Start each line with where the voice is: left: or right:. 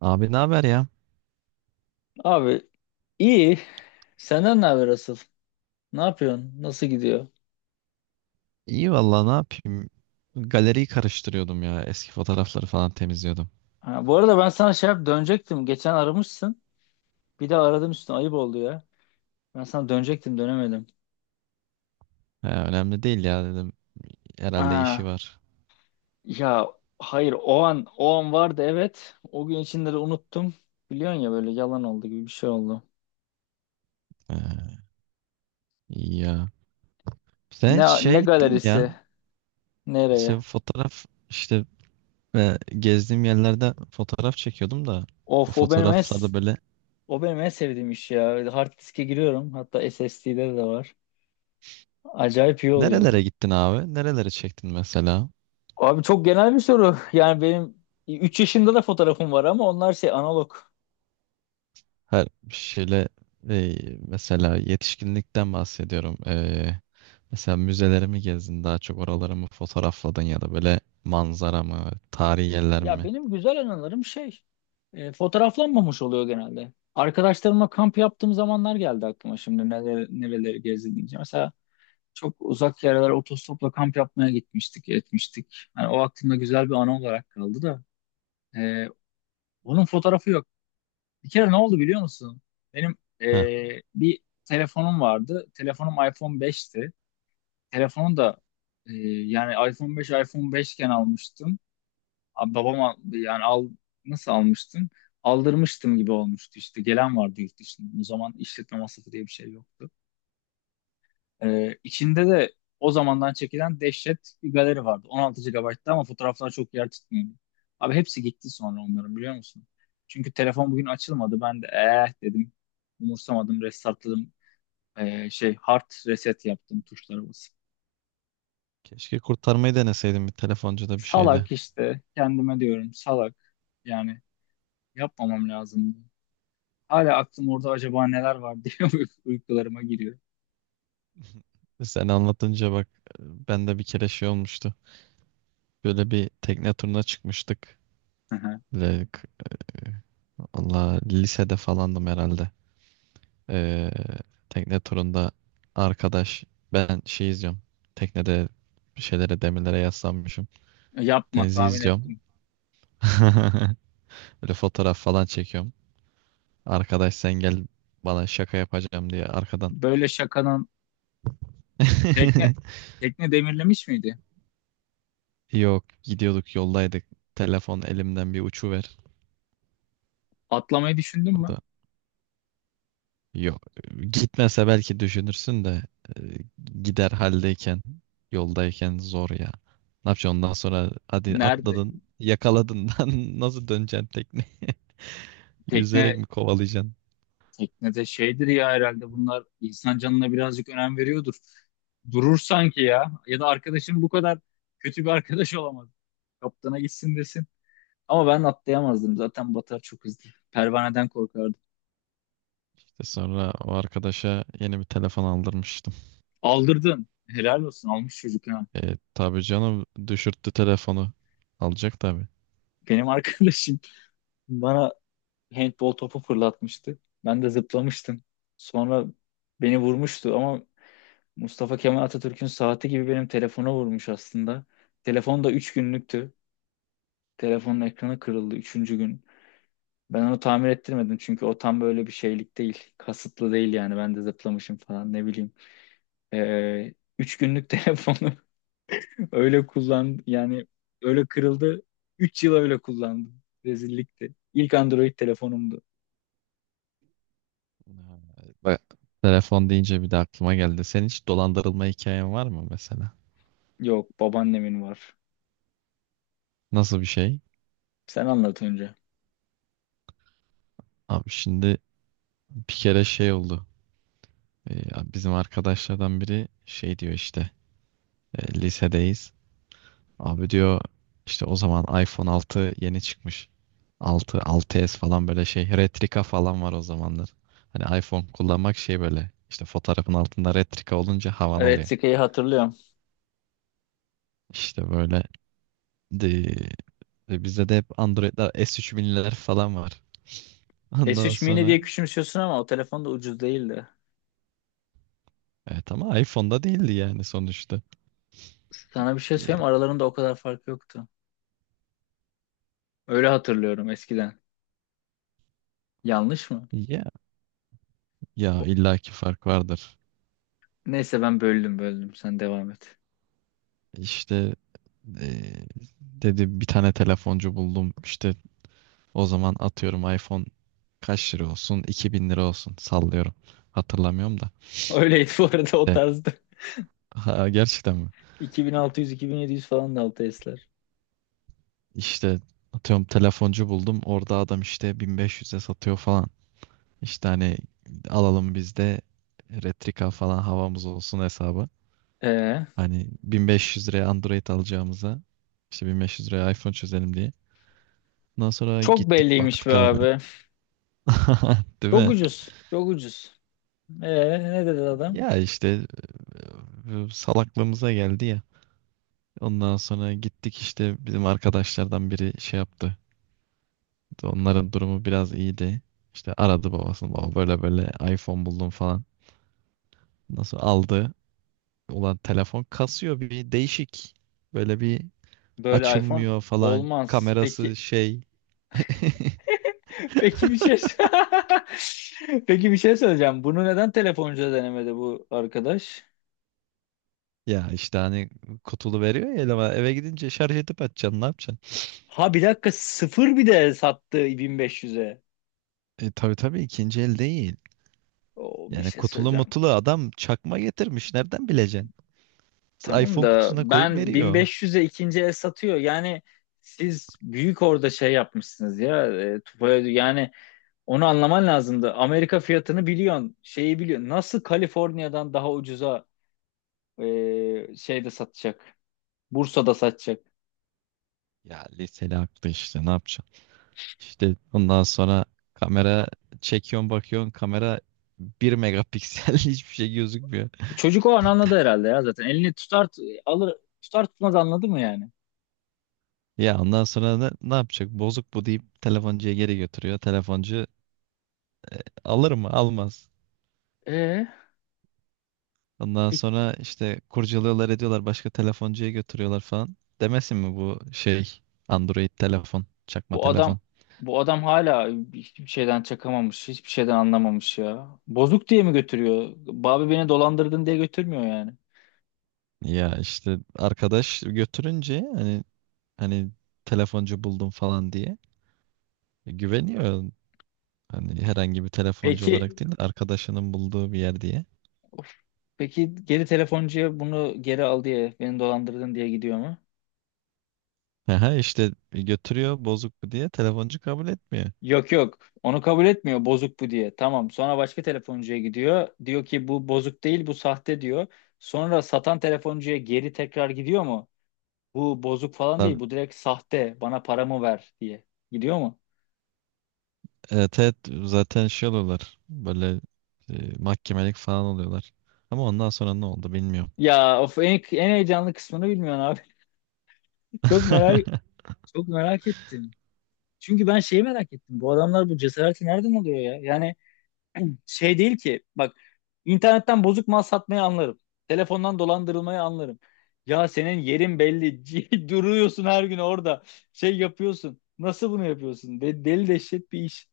right: Abi ne haber ya?
left: Abi iyi. Senden ne haber asıl? Ne yapıyorsun? Nasıl gidiyor?
right: İyi vallahi ne yapayım? Galeriyi karıştırıyordum ya. Eski fotoğrafları falan temizliyordum.
left: Ha, bu arada ben sana şey yap dönecektim. Geçen aramışsın. Bir de aradım üstüne, ayıp oldu ya. Ben sana dönecektim, dönemedim.
right: He, önemli değil ya dedim. Herhalde işi
left: Ha,
right: var.
left: ya hayır, o an vardı, evet. O gün içinde de unuttum. Biliyorsun ya, böyle yalan oldu gibi bir şey oldu.
right: He, iyi ya. Sen hiç
left: Ne
right: şeye gittin mi ya?
left: galerisi?
right: Sen
left: Nereye?
right: fotoğraf işte gezdiğim yerlerde fotoğraf çekiyordum da o
left: Of,
right: fotoğraflarda böyle
left: o benim en sevdiğim iş ya. Hard diske giriyorum. Hatta SSD'de de var. Acayip iyi oluyor.
right: nerelere gittin abi? Nerelere çektin mesela?
left: Abi, çok genel bir soru. Yani benim 3 yaşında da fotoğrafım var ama onlar şey, analog.
right: Her şeyle e, mesela yetişkinlikten bahsediyorum. E, Mesela müzeleri mi gezdin, daha çok oraları mı fotoğrafladın ya da böyle manzara mı, tarihi yerler
left: Ya
right: mi?
left: benim güzel anılarım fotoğraflanmamış oluyor genelde. Arkadaşlarımla kamp yaptığım zamanlar geldi aklıma, şimdi neler, nereleri gezdim diyeceğim. Mesela çok uzak yerlere otostopla kamp yapmaya gitmiştik, etmiştik. Yani o aklımda güzel bir anı olarak kaldı da. e, Onun fotoğrafı yok. Bir kere ne oldu biliyor musun? Benim
right: Heh,
left: bir telefonum vardı. Telefonum iPhone 5'ti. Telefonu da e, yani, iPhone 5 iPhone 5 iken almıştım. Abi, babam yani al, nasıl almıştım? Aldırmıştım gibi olmuştu işte. Gelen vardı yurt dışından. O zaman işletme masrafı diye bir şey yoktu. İçinde de o zamandan çekilen dehşet bir galeri vardı. 16 GB'tı ama fotoğraflar çok yer tutmuyordu. Abi, hepsi gitti sonra onların, biliyor musun? Çünkü telefon bugün açılmadı. Ben de eh dedim. Umursamadım, restartladım. Şey, hard reset yaptım tuşlara basıp.
right: keşke kurtarmayı deneseydim bir telefoncuda bir şeyde.
left: Salak işte, kendime diyorum salak. Yani yapmamam lazımdı. Hala aklım orada, acaba neler var diye, uykularıma giriyor.
right: Sen anlatınca bak, ben de bir kere şey olmuştu. Böyle bir tekne turuna çıkmıştık.
left: Hı hı.
right: Böyle k- Allah lisede falandım herhalde. Ee, Tekne turunda arkadaş, ben şey izliyorum. Teknede bir şeylere, demirlere yaslanmışım.
left: Yapma,
right: Denizi
left: tahmin
right: izliyorum.
left: ettim.
right: Böyle fotoğraf falan çekiyorum. Arkadaş sen gel bana şaka yapacağım diye arkadan.
left: Böyle şakanın... tekne tekne demirlemiş miydi?
right: Yok, gidiyorduk, yoldaydık. Telefon elimden bir uçuver.
left: Atlamayı düşündün
right: O
left: mü?
right: da yok. Gitmese belki düşünürsün de e, gider haldeyken, yoldayken zor ya. Ne yapacaksın ondan sonra, hadi
left: Nerede?
right: atladın, yakaladın. Lan nasıl döneceksin tekneye?
left: Tekne
right: Yüzerek mi kovalayacaksın?
left: Teknede şeydir ya, herhalde bunlar insan canına birazcık önem veriyordur. Durur sanki ya. Ya da arkadaşın bu kadar kötü bir arkadaş olamaz. Kaptana gitsin, desin. Ama ben atlayamazdım. Zaten batar çok hızlı. Pervaneden korkardım.
right: İşte sonra o arkadaşa yeni bir telefon aldırmıştım.
left: Aldırdın. Helal olsun. Almış çocuk, ha.
right: E, tabii canım, düşürttü telefonu. Alacak tabii.
left: Benim arkadaşım bana handball topu fırlatmıştı. Ben de zıplamıştım. Sonra beni vurmuştu ama Mustafa Kemal Atatürk'ün saati gibi benim telefona vurmuş aslında. Telefon da 3 günlüktü. Telefonun ekranı kırıldı üçüncü gün. Ben onu tamir ettirmedim çünkü o tam böyle bir şeylik değil. Kasıtlı değil yani, ben de zıplamışım falan, ne bileyim. Ee, 3 günlük telefonu öyle kullan yani, öyle kırıldı. 3 yıl öyle kullandım. Rezillikti. İlk Android telefonumdu.
right: Ha, bak, telefon deyince bir de aklıma geldi. Senin hiç dolandırılma hikayen var mı mesela?
left: Yok, babaannemin var.
right: Nasıl bir şey?
left: Sen anlat önce.
right: Abi şimdi bir kere şey oldu. Bizim arkadaşlardan biri şey diyor işte, lisedeyiz. Abi diyor, işte o zaman iPhone 6 yeni çıkmış. 6 6s falan böyle şey. Retrika falan var o zamanlar. Hani iPhone kullanmak şey böyle. İşte fotoğrafın altında retrika olunca havan
left: Evet,
right: oluyor.
left: Retica'yı hatırlıyorum.
right: İşte böyle de, bizde de hep Android'ler, S3000'ler falan var.
left: S
right: Ondan
left: üç mini diye
right: sonra
left: küçümsüyorsun ama o telefon da ucuz değildi.
right: evet, ama iPhone'da değildi yani sonuçta.
left: Sana bir şey söyleyeyim,
right: E,
left: aralarında o kadar fark yoktu. Öyle hatırlıyorum eskiden. Yanlış mı?
right: ya, ya
left: O-
right: illaki fark vardır.
left: Neyse, ben böldüm, sen devam et.
right: İşte e, dedi bir tane telefoncu buldum. İşte o zaman atıyorum iPhone kaç lira olsun? 2000 lira olsun. Sallıyorum. Hatırlamıyorum da.
left: Öyleydi bu arada, o
right: E,
left: tarzda.
right: ha, gerçekten mi?
left: 2600-2700 falan da altı S'ler.
right: İşte atıyorum telefoncu buldum. Orada adam işte 1500'e satıyor falan. İşte hani alalım biz de Retrika falan havamız olsun hesabı.
left: Ee,
right: Hani 1500 liraya Android alacağımıza işte 1500 liraya iPhone çözelim diye. Ondan sonra
left: çok
right: gittik
left: belliymiş be
right: baktık abi.
left: abi.
right: Değil
left: Çok
right: mi?
left: ucuz. Çok ucuz. Ne dedi adam?
right: Ya işte salaklığımıza geldi ya. Ondan sonra gittik, işte bizim arkadaşlardan biri şey yaptı. Onların durumu biraz iyiydi. İşte aradı babasını. Baba böyle böyle iPhone buldum falan. Nasıl aldı? Ulan telefon kasıyor bir değişik. Böyle bir
left: Böyle iPhone
right: açılmıyor falan.
left: olmaz.
right: Kamerası
left: Peki
right: şey.
left: peki bir şey Peki, bir şey söyleyeceğim. Bunu neden telefoncuda denemedi bu arkadaş?
right: Ya işte hani kutulu veriyor ya eleme. Eve gidince şarj edip açacaksın, ne yapacaksın?
left: Ha, bir dakika, sıfır bir de sattı 1500'e.
right: E tabii tabii, ikinci el değil.
left: O, bir
right: Yani
left: şey
right: kutulu
left: söyleyeceğim.
right: mutulu adam çakma getirmiş. Nereden bileceksin? Kız
left: Tamam
right: iPhone
left: da
right: kutusuna koyup
left: ben
right: veriyor.
left: 1500'e ikinci el satıyor. Yani siz büyük orada şey yapmışsınız ya. E, Tufaya- yani, onu anlaman lazımdı. Amerika fiyatını biliyorsun, şeyi biliyorsun. Nasıl Kaliforniya'dan daha ucuza... şeyde satacak. Bursa'da satacak.
right: Ya liseli aklı işte, ne yapacaksın? İşte ondan sonra kamera çekiyorsun, bakıyorsun kamera bir megapiksel, hiçbir şey gözükmüyor.
left: Çocuk o an anladı herhalde ya, zaten. Elini tutar, alır, tutar tutmaz anladı mı yani?
right: Ya ondan sonra ne yapacak? Bozuk bu deyip telefoncuya geri götürüyor. Telefoncu alır mı? Almaz.
left: Ee,
right: Ondan
left: bir-
right: sonra işte kurcalıyorlar, ediyorlar, başka telefoncuya götürüyorlar falan. Demesin mi bu şey Android telefon, çakma
left: bu adam
right: telefon.
left: bu adam hala hiçbir şeyden çakamamış, hiçbir şeyden anlamamış ya. Bozuk diye mi götürüyor? Babi, beni dolandırdın diye götürmüyor yani.
right: Ya işte arkadaş götürünce hani telefoncu buldum falan diye güveniyor. Hani herhangi bir telefoncu olarak
left: Peki
right: değil de arkadaşının bulduğu bir yer diye.
left: peki geri telefoncuya, bunu geri al diye, beni dolandırdın diye gidiyor mu?
right: Aha işte götürüyor bozuk bu diye, telefoncu kabul etmiyor.
left: Yok yok. Onu kabul etmiyor, bozuk bu diye. Tamam. Sonra başka telefoncuya gidiyor. Diyor ki bu bozuk değil, bu sahte diyor. Sonra satan telefoncuya geri tekrar gidiyor mu? Bu bozuk falan
right: Tabii,
left: değil, bu direkt sahte. Bana paramı ver diye. Gidiyor mu?
right: evet, evet, zaten şey oluyorlar böyle mahkemelik falan oluyorlar. Ama ondan sonra ne oldu bilmiyorum.
left: Ya of, en heyecanlı kısmını bilmiyorsun abi. Çok merak çok merak ettim. Çünkü ben şeyi merak ettim. Bu adamlar bu cesareti nereden alıyor ya? Yani, şey değil ki bak, internetten bozuk mal satmayı anlarım. Telefondan dolandırılmayı anlarım. Ya senin yerin belli. Duruyorsun her gün orada. Şey yapıyorsun. Nasıl bunu yapıyorsun? Deli dehşet bir iş.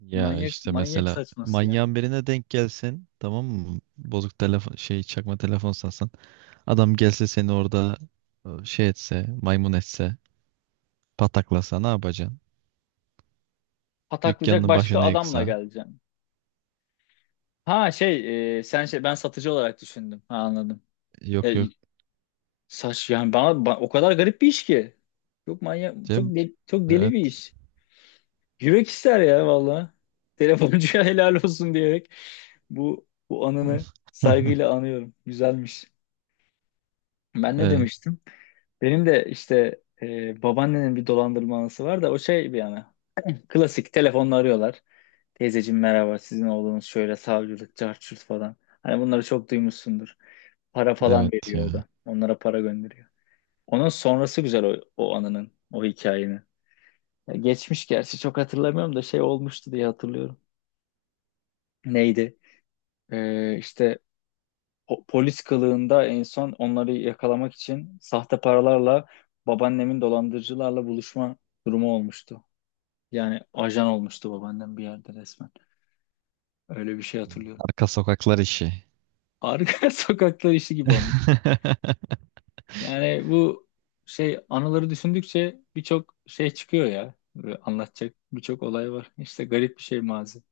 right: Ya
left: Manyak,
right: işte
left: manyak
right: mesela
left: saçması yani.
right: manyağın birine denk gelsin tamam mı? Bozuk telefon, şey çakma telefon satsan. Adam gelse seni orada şey etse, maymun etse, pataklasa ne yapacaksın?
left: Pataklayacak,
right: Dükkanının
left: başka
right: başını
left: adamla
right: yıksa.
left: geleceğim. Ha, sen ben satıcı olarak düşündüm. Ha, anladım. E,
right: Yok, yok.
left: Saç yani bana, o kadar garip bir iş ki. Çok manyak, çok
right: Cem,
left: deli, çok deli bir
right: evet.
left: iş. Yürek ister ya valla. Telefoncuya helal olsun diyerek bu anını saygıyla anıyorum. Güzelmiş. Ben ne
right: Evet,
left: demiştim? Benim de işte babaannenin bir dolandırma anısı var da, o şey bir yana. Klasik, telefonla arıyorlar. Teyzeciğim merhaba, sizin oğlunuz şöyle, savcılık, cart curt falan. Hani bunları çok duymuşsundur. Para falan
right: evet
left: veriyor o
right: ya.
left: da. Onlara para gönderiyor. Onun sonrası güzel, o anının, o hikayenin. Ya geçmiş, gerçi çok hatırlamıyorum da şey olmuştu diye hatırlıyorum. Neydi? İşte polis kılığında en son onları yakalamak için sahte paralarla babaannemin dolandırıcılarla buluşma durumu olmuştu. Yani ajan olmuştu babaannem bir yerde resmen. Öyle bir şey hatırlıyorum.
right: Arka sokaklar işi.
left: Arka sokaklar işi gibi olmuş. Yani bu şey, anıları düşündükçe birçok şey çıkıyor ya. Böyle anlatacak birçok olay var. İşte garip bir şey, mazi.